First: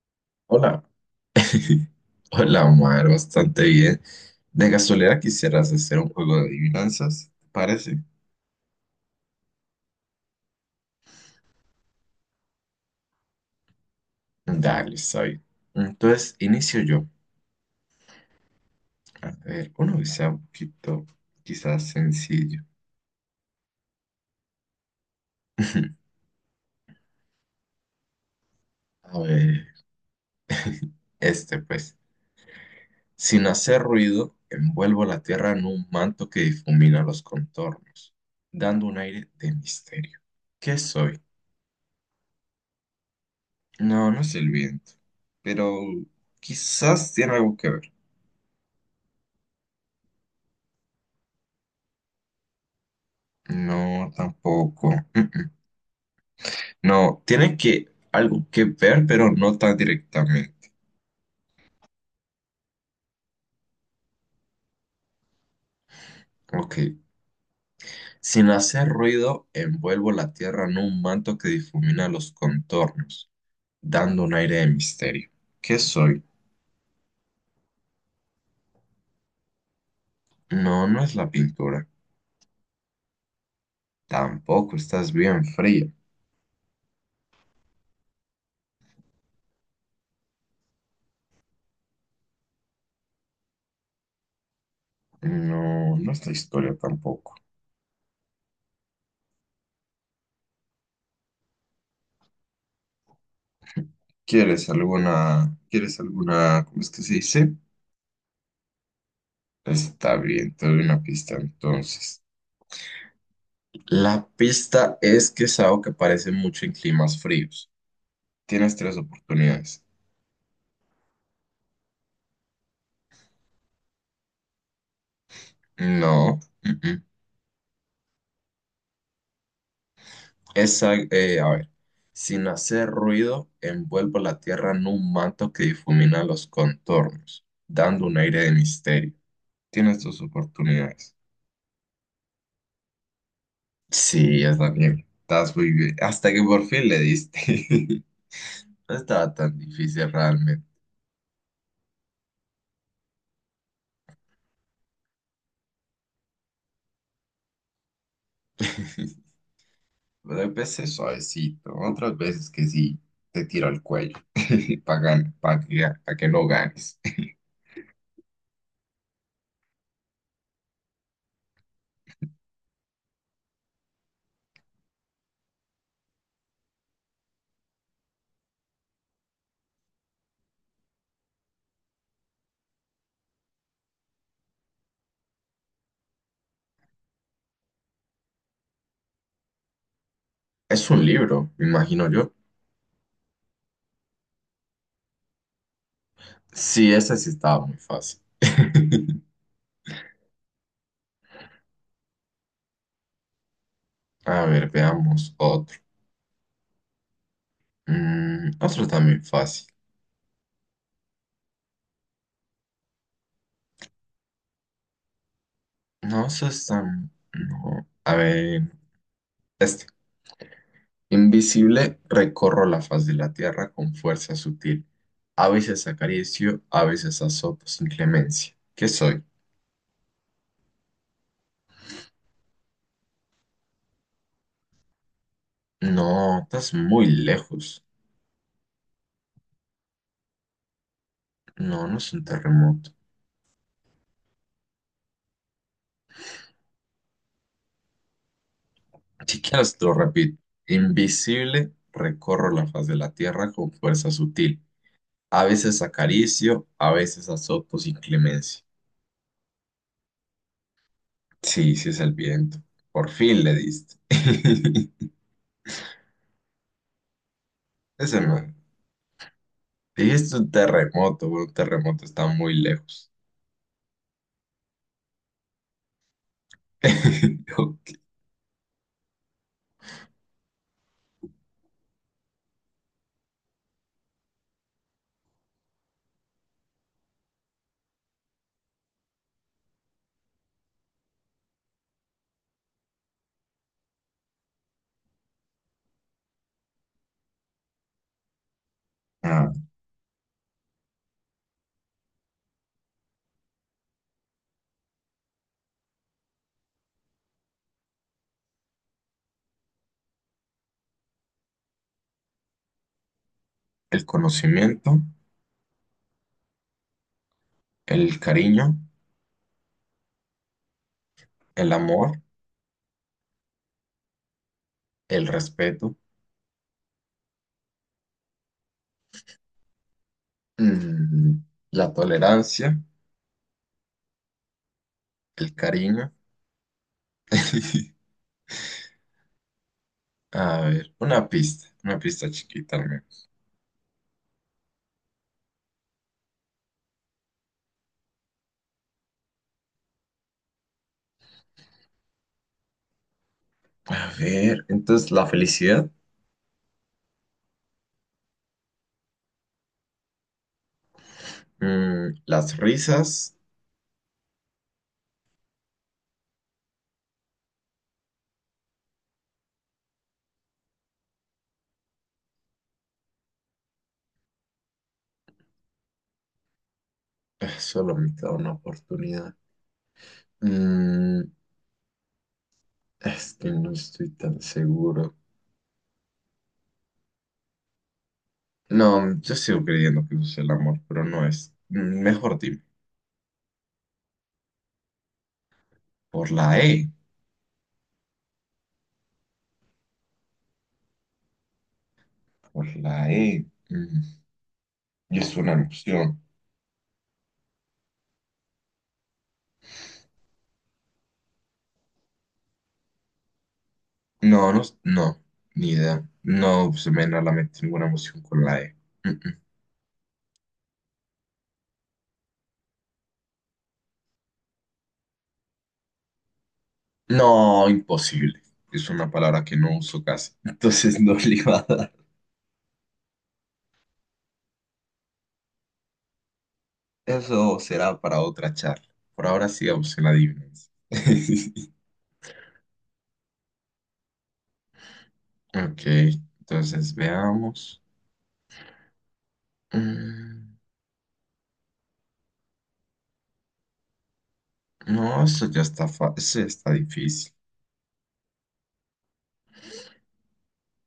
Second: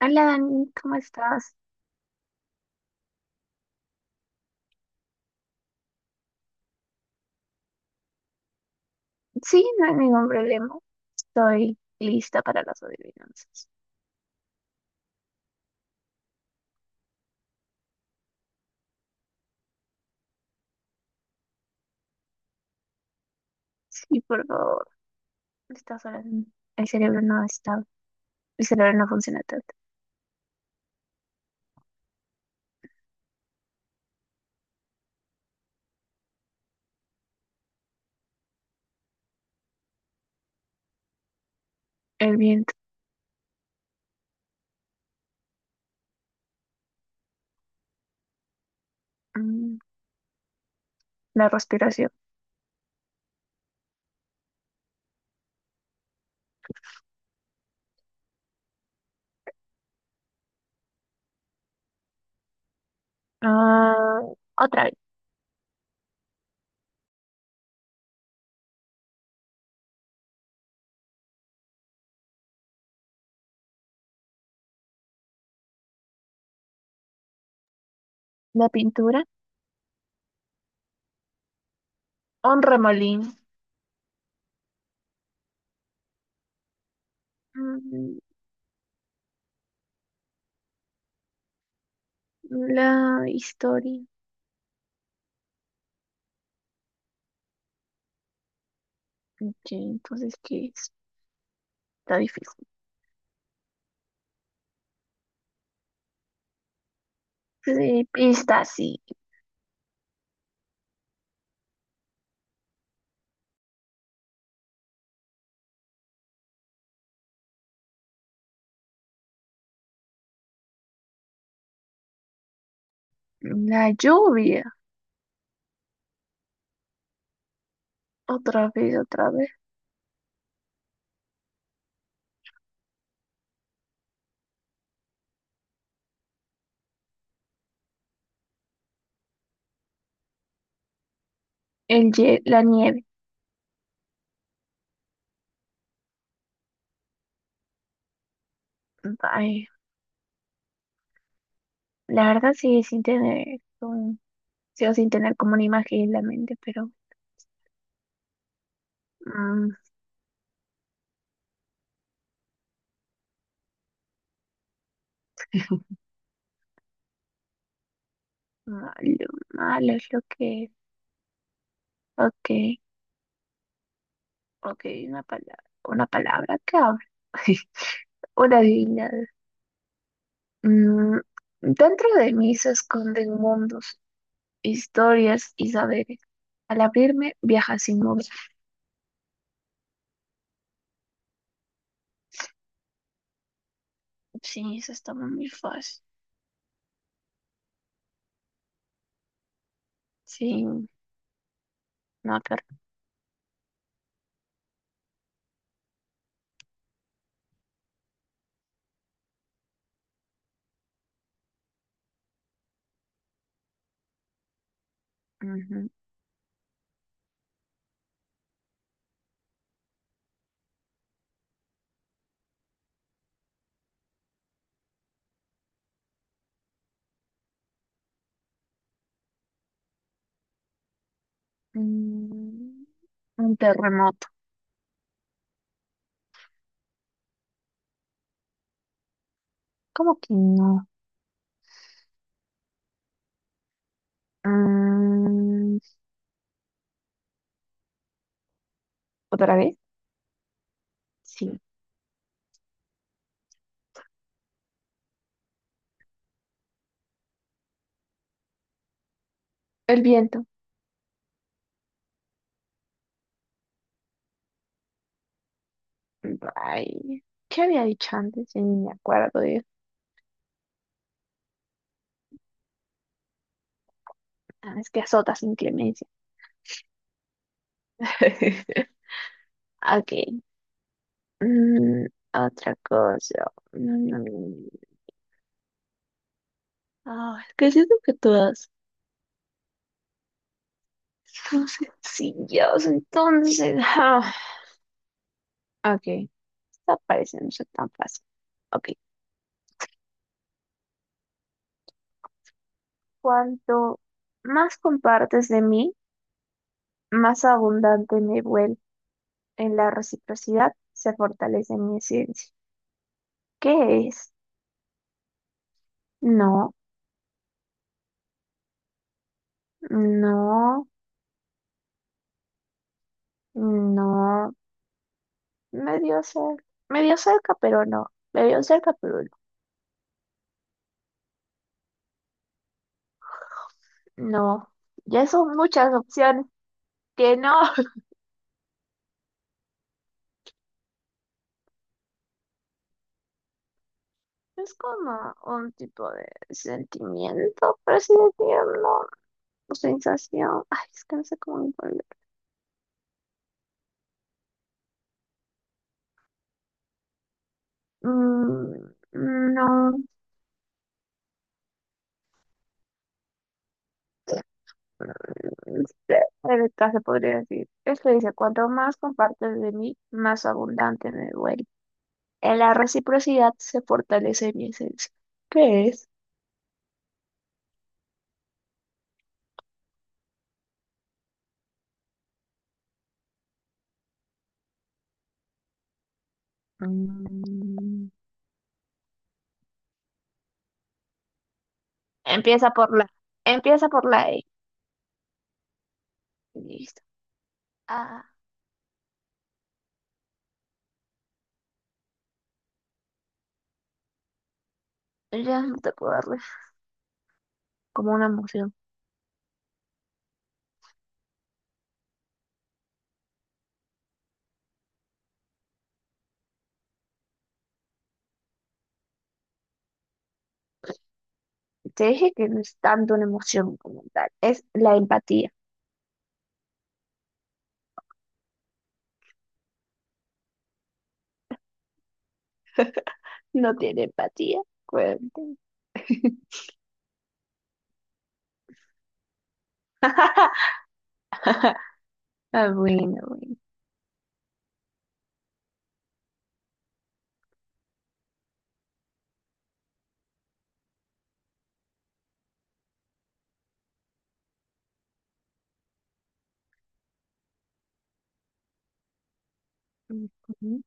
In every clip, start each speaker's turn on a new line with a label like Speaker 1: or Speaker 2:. Speaker 1: Hola Dani,
Speaker 2: Hola.
Speaker 1: ¿cómo estás?
Speaker 2: Hola, Omar, bastante bien. De casualidad quisieras hacer un juego de adivinanzas, ¿te parece?
Speaker 1: Sí, no hay ningún problema. Estoy lista para las adivinanzas.
Speaker 2: Dale, soy. Entonces, inicio yo. A ver, uno que sea un poquito, quizás sencillo.
Speaker 1: Sí, por favor. A estas horas el cerebro no está, el cerebro no
Speaker 2: A
Speaker 1: funciona
Speaker 2: ver,
Speaker 1: tanto.
Speaker 2: este pues. Sin hacer ruido, envuelvo la tierra en un manto que difumina los contornos, dando un aire de misterio. ¿Qué soy?
Speaker 1: El viento.
Speaker 2: No, no es el viento, pero quizás tiene algo que ver.
Speaker 1: mm, la respiración.
Speaker 2: No, tampoco. Mm-mm. No, tiene que algo que ver, pero no tan directamente.
Speaker 1: Ah, otra vez,
Speaker 2: Ok. Sin hacer ruido, envuelvo la tierra en un manto que difumina los contornos, dando un aire de misterio. ¿Qué soy?
Speaker 1: la pintura,
Speaker 2: No, no es la pintura.
Speaker 1: un remolín,
Speaker 2: Tampoco estás bien fría.
Speaker 1: mm, la historia.
Speaker 2: No, no es la historia tampoco.
Speaker 1: Ok, entonces, ¿qué es? Está difícil.
Speaker 2: ¿Cómo es que se dice?
Speaker 1: Sí, está así.
Speaker 2: Está bien, te doy una pista entonces. La pista es que es algo que aparece mucho en climas fríos. Tienes tres oportunidades.
Speaker 1: La lluvia,
Speaker 2: No. Mm-mm.
Speaker 1: otra vez, otra vez.
Speaker 2: Esa, a ver. Sin hacer ruido, envuelvo la tierra en un manto que difumina los contornos, dando un aire de misterio. Tienes tus oportunidades.
Speaker 1: El, la nieve.
Speaker 2: Sí, está bien. Estás muy bien. Hasta que por fin le diste. No estaba tan
Speaker 1: Ay.
Speaker 2: difícil realmente.
Speaker 1: La verdad sí, sin tener, sí, o sin tener como una imagen en la mente, pero mm,
Speaker 2: Pero hay veces suavecito, otras veces que sí te tiro al cuello para que, pa' que no ganes.
Speaker 1: malo, malo es lo que, ok, ok, una palabra que habla, una divinidad. Dentro de mí se esconden mundos, historias y saberes. Al abrirme, viaja sin mover.
Speaker 2: Es un libro, me imagino yo.
Speaker 1: Sí, eso está muy fácil.
Speaker 2: Sí, ese sí estaba muy fácil.
Speaker 1: Sí, no, pero,
Speaker 2: A ver, veamos otro. Mm, otro también fácil.
Speaker 1: ujú.
Speaker 2: No, eso es tan... No. A ver, este. Invisible, recorro la faz de la tierra con fuerza sutil. A veces acaricio, a veces azoto sin clemencia. ¿Qué soy?
Speaker 1: Mm, un terremoto.
Speaker 2: No, estás muy lejos.
Speaker 1: ¿Cómo que no?
Speaker 2: No, no es un terremoto.
Speaker 1: Mm.
Speaker 2: Si
Speaker 1: ¿Otra vez?
Speaker 2: quieres, te lo repito.
Speaker 1: Sí.
Speaker 2: Invisible, recorro la faz de la tierra con fuerza sutil. A veces acaricio, a veces azoto sin clemencia.
Speaker 1: El viento.
Speaker 2: Sí, sí es el viento. Por fin le diste.
Speaker 1: Ay, ¿qué había dicho
Speaker 2: Ese no.
Speaker 1: antes? Ya ni me acuerdo. Eh.
Speaker 2: Dijiste un terremoto. Bueno, un terremoto está muy lejos.
Speaker 1: Ah, es que azota sin clemencia.
Speaker 2: Ok.
Speaker 1: Ok. Mm, Otra cosa. Mm. Ah, es que siento que todas son sencillas, entonces. Ah. Ok. Esta parece no ser tan fácil. Ok.
Speaker 2: Ah,
Speaker 1: Cuanto más compartes de mí, más abundante me vuelvo. En la reciprocidad se fortalece mi esencia.
Speaker 2: el
Speaker 1: ¿Qué es?
Speaker 2: conocimiento,
Speaker 1: No,
Speaker 2: el cariño,
Speaker 1: no,
Speaker 2: el amor,
Speaker 1: no,
Speaker 2: el respeto,
Speaker 1: medio cerca, pero no, medio cerca, pero no.
Speaker 2: mm, la tolerancia.
Speaker 1: No, ya
Speaker 2: El
Speaker 1: son muchas
Speaker 2: cariño.
Speaker 1: opciones que no.
Speaker 2: A ver, una pista chiquita al menos.
Speaker 1: Es como un tipo de sentimiento, por así decirlo, o sensación. Ay, es que no sé cómo ponerlo.
Speaker 2: A ver, entonces la felicidad,
Speaker 1: Mm, no,
Speaker 2: mm, las risas,
Speaker 1: cerca se podría decir. Esto dice, cuanto más compartes de mí, más abundante me vuelvo. En la reciprocidad se fortalece mi esencia. ¿Qué es?
Speaker 2: solo me queda una oportunidad. Mm, es que no estoy tan seguro.
Speaker 1: Mm.
Speaker 2: No, yo sigo creyendo que eso es el amor, pero no es. Mm, mejor dime,
Speaker 1: Empieza por la. Empieza por la E.
Speaker 2: por la E,
Speaker 1: Listo. Ah,
Speaker 2: por la E. Mm, y es una
Speaker 1: ya no te puedo
Speaker 2: emoción.
Speaker 1: darle como una emoción.
Speaker 2: No, no, no, ni idea. No se me viene a la mente ninguna emoción con la E. Mm, mm.
Speaker 1: Te dije que no es tanto una emoción como tal. Es la empatía.
Speaker 2: No, imposible. Es una palabra que no uso casi. Entonces no le iba a dar.
Speaker 1: No tiene empatía. Cuenten.
Speaker 2: Eso será para otra charla. Por ahora sigamos en la adivinanza.
Speaker 1: Ah, bueno, bueno.
Speaker 2: Ok, entonces veamos. Mm, no, esto ya está, esto ya está difícil.
Speaker 1: Ujú.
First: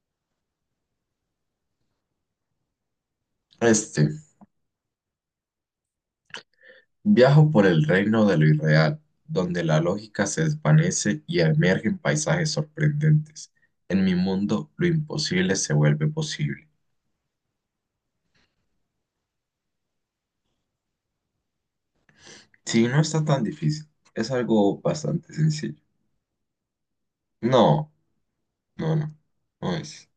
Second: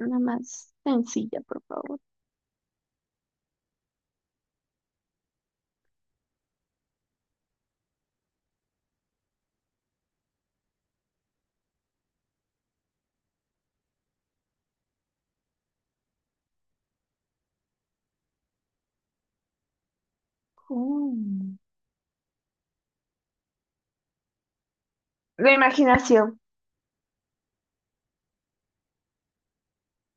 Speaker 1: Una más sencilla, por favor.
Speaker 2: Este, viajo por el reino de lo irreal, donde la lógica se desvanece y emergen paisajes sorprendentes. En mi mundo, lo imposible se vuelve posible.
Speaker 1: Mm.
Speaker 2: Sí, no está tan difícil. Es algo bastante
Speaker 1: La
Speaker 2: sencillo.
Speaker 1: imaginación,
Speaker 2: No, no, no, no es.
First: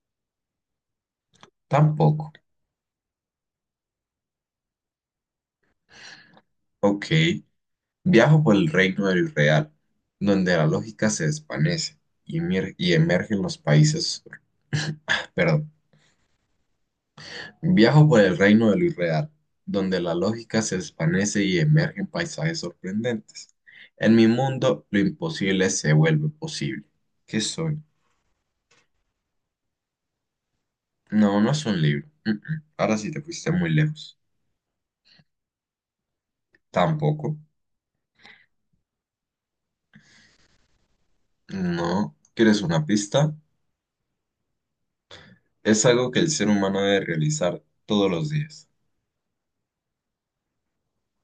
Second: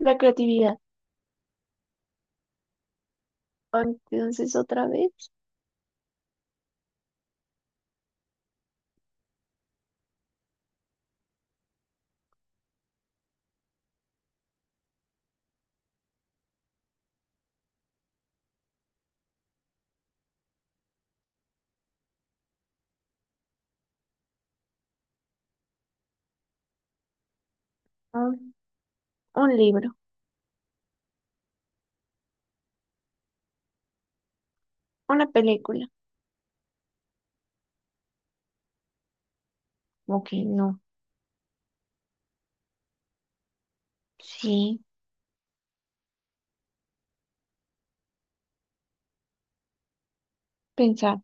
Speaker 1: la creatividad.
Speaker 2: Tampoco.
Speaker 1: Entonces, otra vez.
Speaker 2: Ok. Viajo por el reino del real, donde la lógica se desvanece y emergen los países. Perdón. Viajo por el reino del irreal, donde la lógica se desvanece y emergen paisajes sorprendentes. En mi mundo, lo imposible se vuelve posible. ¿Qué soy?
Speaker 1: Un libro,
Speaker 2: No, no es un libro. Mm, mm. Ahora sí te fuiste muy lejos.
Speaker 1: una película.
Speaker 2: Tampoco.
Speaker 1: Ok, no.
Speaker 2: No. ¿Quieres una pista?
Speaker 1: Sí,
Speaker 2: Es algo que el ser humano debe realizar todos los días.
Speaker 1: pensar.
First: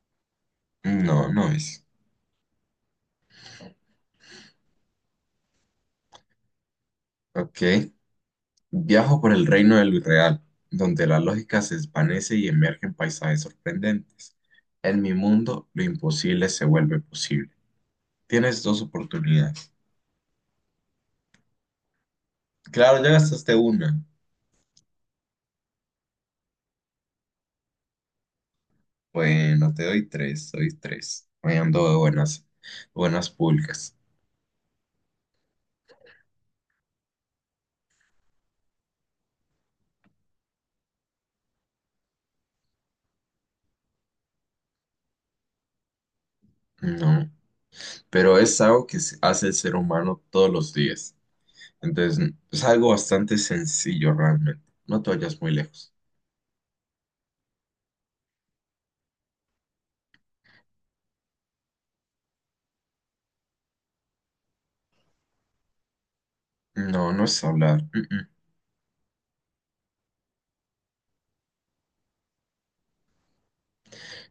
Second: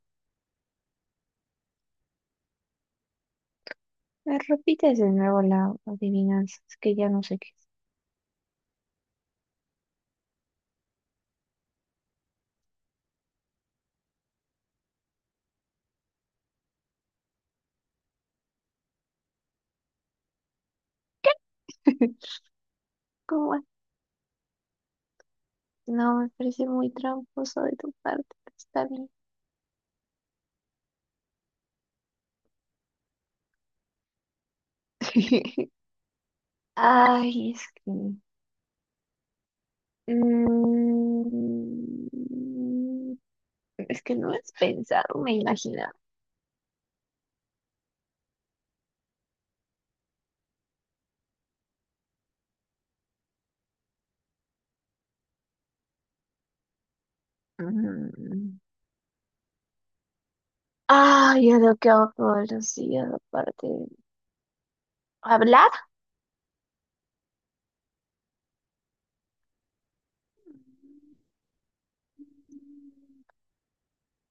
Speaker 2: No, no es.
Speaker 1: Me repites de nuevo la adivinanza, es que ya no sé qué
Speaker 2: Ok. Viajo por el reino de lo irreal, donde la lógica se desvanece y emergen paisajes sorprendentes. En mi mundo, lo imposible se vuelve posible. Tienes dos oportunidades.
Speaker 1: es.
Speaker 2: Claro, ya gastaste
Speaker 1: ¿Cómo es?
Speaker 2: una.
Speaker 1: No, me parece muy tramposo de tu parte, pero está bien.
Speaker 2: Bueno, te doy tres, doy tres. Me ando de buenas, buenas pulgas.
Speaker 1: Ay, es que... mm, es que no es pensar, me imaginar.
Speaker 2: No, pero es algo que hace el ser humano todos los días. Entonces, es algo bastante sencillo realmente. No te vayas muy lejos.
Speaker 1: Mm. Ay, es lo que hago todos los días, aparte. ¿Hablar?
Speaker 2: No, no es hablar. Mm, mm.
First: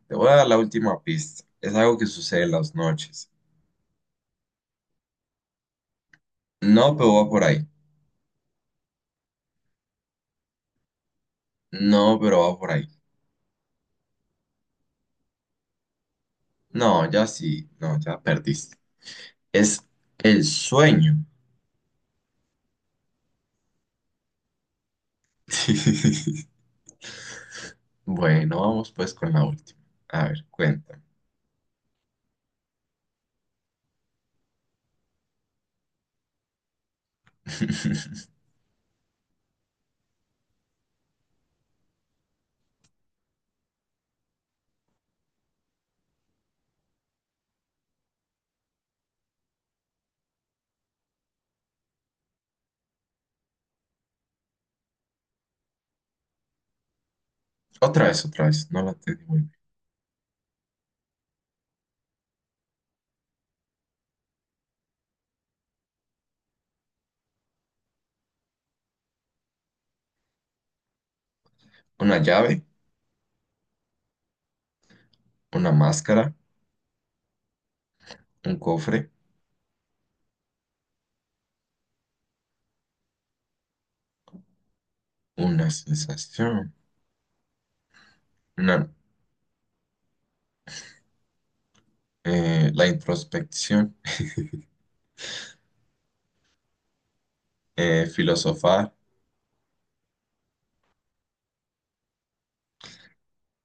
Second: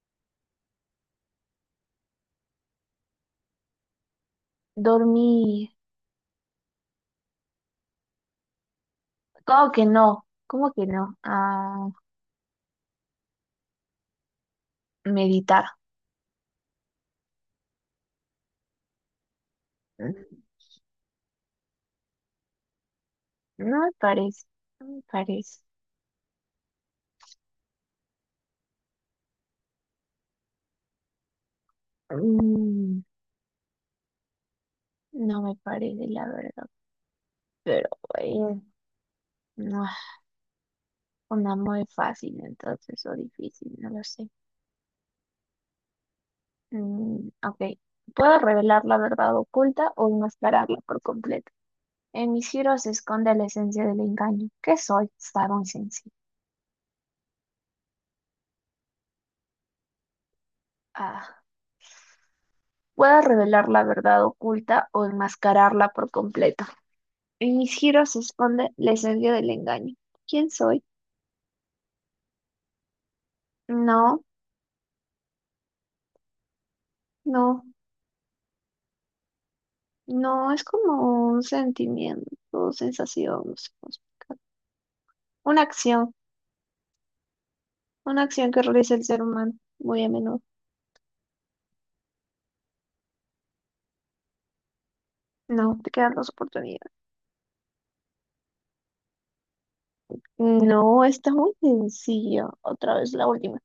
Speaker 2: Te voy a dar la última pista. Es algo que sucede en las noches.
Speaker 1: Dormir.
Speaker 2: No, pero va por ahí.
Speaker 1: ¿Cómo que no? ¿Cómo que no? Ah,
Speaker 2: No, pero va por ahí.
Speaker 1: meditar.
Speaker 2: No, ya sí. No, ya perdiste. Es
Speaker 1: Mm,
Speaker 2: el sueño.
Speaker 1: no me parece, no me parece.
Speaker 2: Bueno, vamos pues con la última. A ver, cuéntame.
Speaker 1: Mm, no me parece, la verdad. Pero bueno, no, es una muy fácil entonces o difícil, no lo sé. Mm, ok. Puedo revelar la verdad oculta o enmascararla por completo. En mis giros se esconde la esencia del engaño. ¿Qué soy? Estaba sencillo.
Speaker 2: Otra vez, otra vez. No la entendí muy bien.
Speaker 1: Ah. Puedo revelar la verdad oculta o enmascararla por completo. En mis giros se esconde la esencia del engaño. ¿Quién soy?
Speaker 2: Una llave,
Speaker 1: No,
Speaker 2: una máscara,
Speaker 1: no,
Speaker 2: un cofre,
Speaker 1: no es como un sentimiento, sensación, no sé cómo explicar. Una
Speaker 2: una
Speaker 1: acción,
Speaker 2: sensación.
Speaker 1: una acción que
Speaker 2: Una
Speaker 1: realiza el ser humano muy a menudo.
Speaker 2: la introspección,
Speaker 1: No, te quedan dos oportunidades.
Speaker 2: filosofar,
Speaker 1: No, está muy sencilla. Otra vez la última.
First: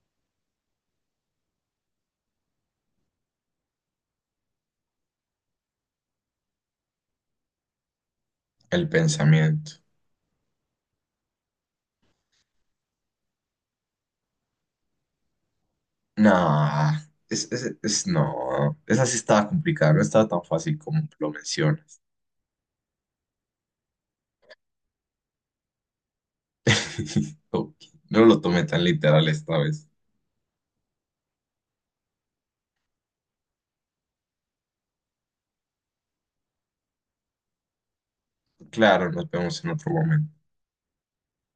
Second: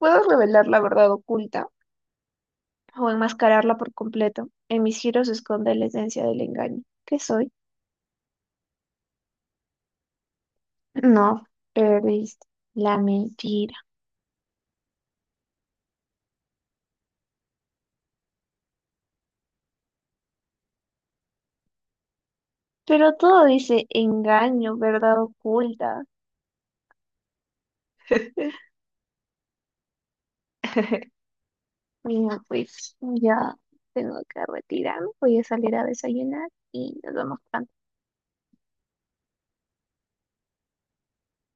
Speaker 1: Puedo revelar la verdad oculta o enmascararla por completo. En mis giros se esconde la esencia del engaño. ¿Qué soy?
Speaker 2: el pensamiento.
Speaker 1: No, perdiste. La mentira.
Speaker 2: Nah, no, esa sí estaba complicada, no estaba tan fácil como lo mencionas.
Speaker 1: Pero todo dice engaño, verdad oculta.
Speaker 2: Ok, no lo tomé tan literal esta vez.
Speaker 1: Bueno, pues ya tengo que retirarme, voy a salir a desayunar y nos vemos pronto.
Speaker 2: Claro, nos vemos en otro momento.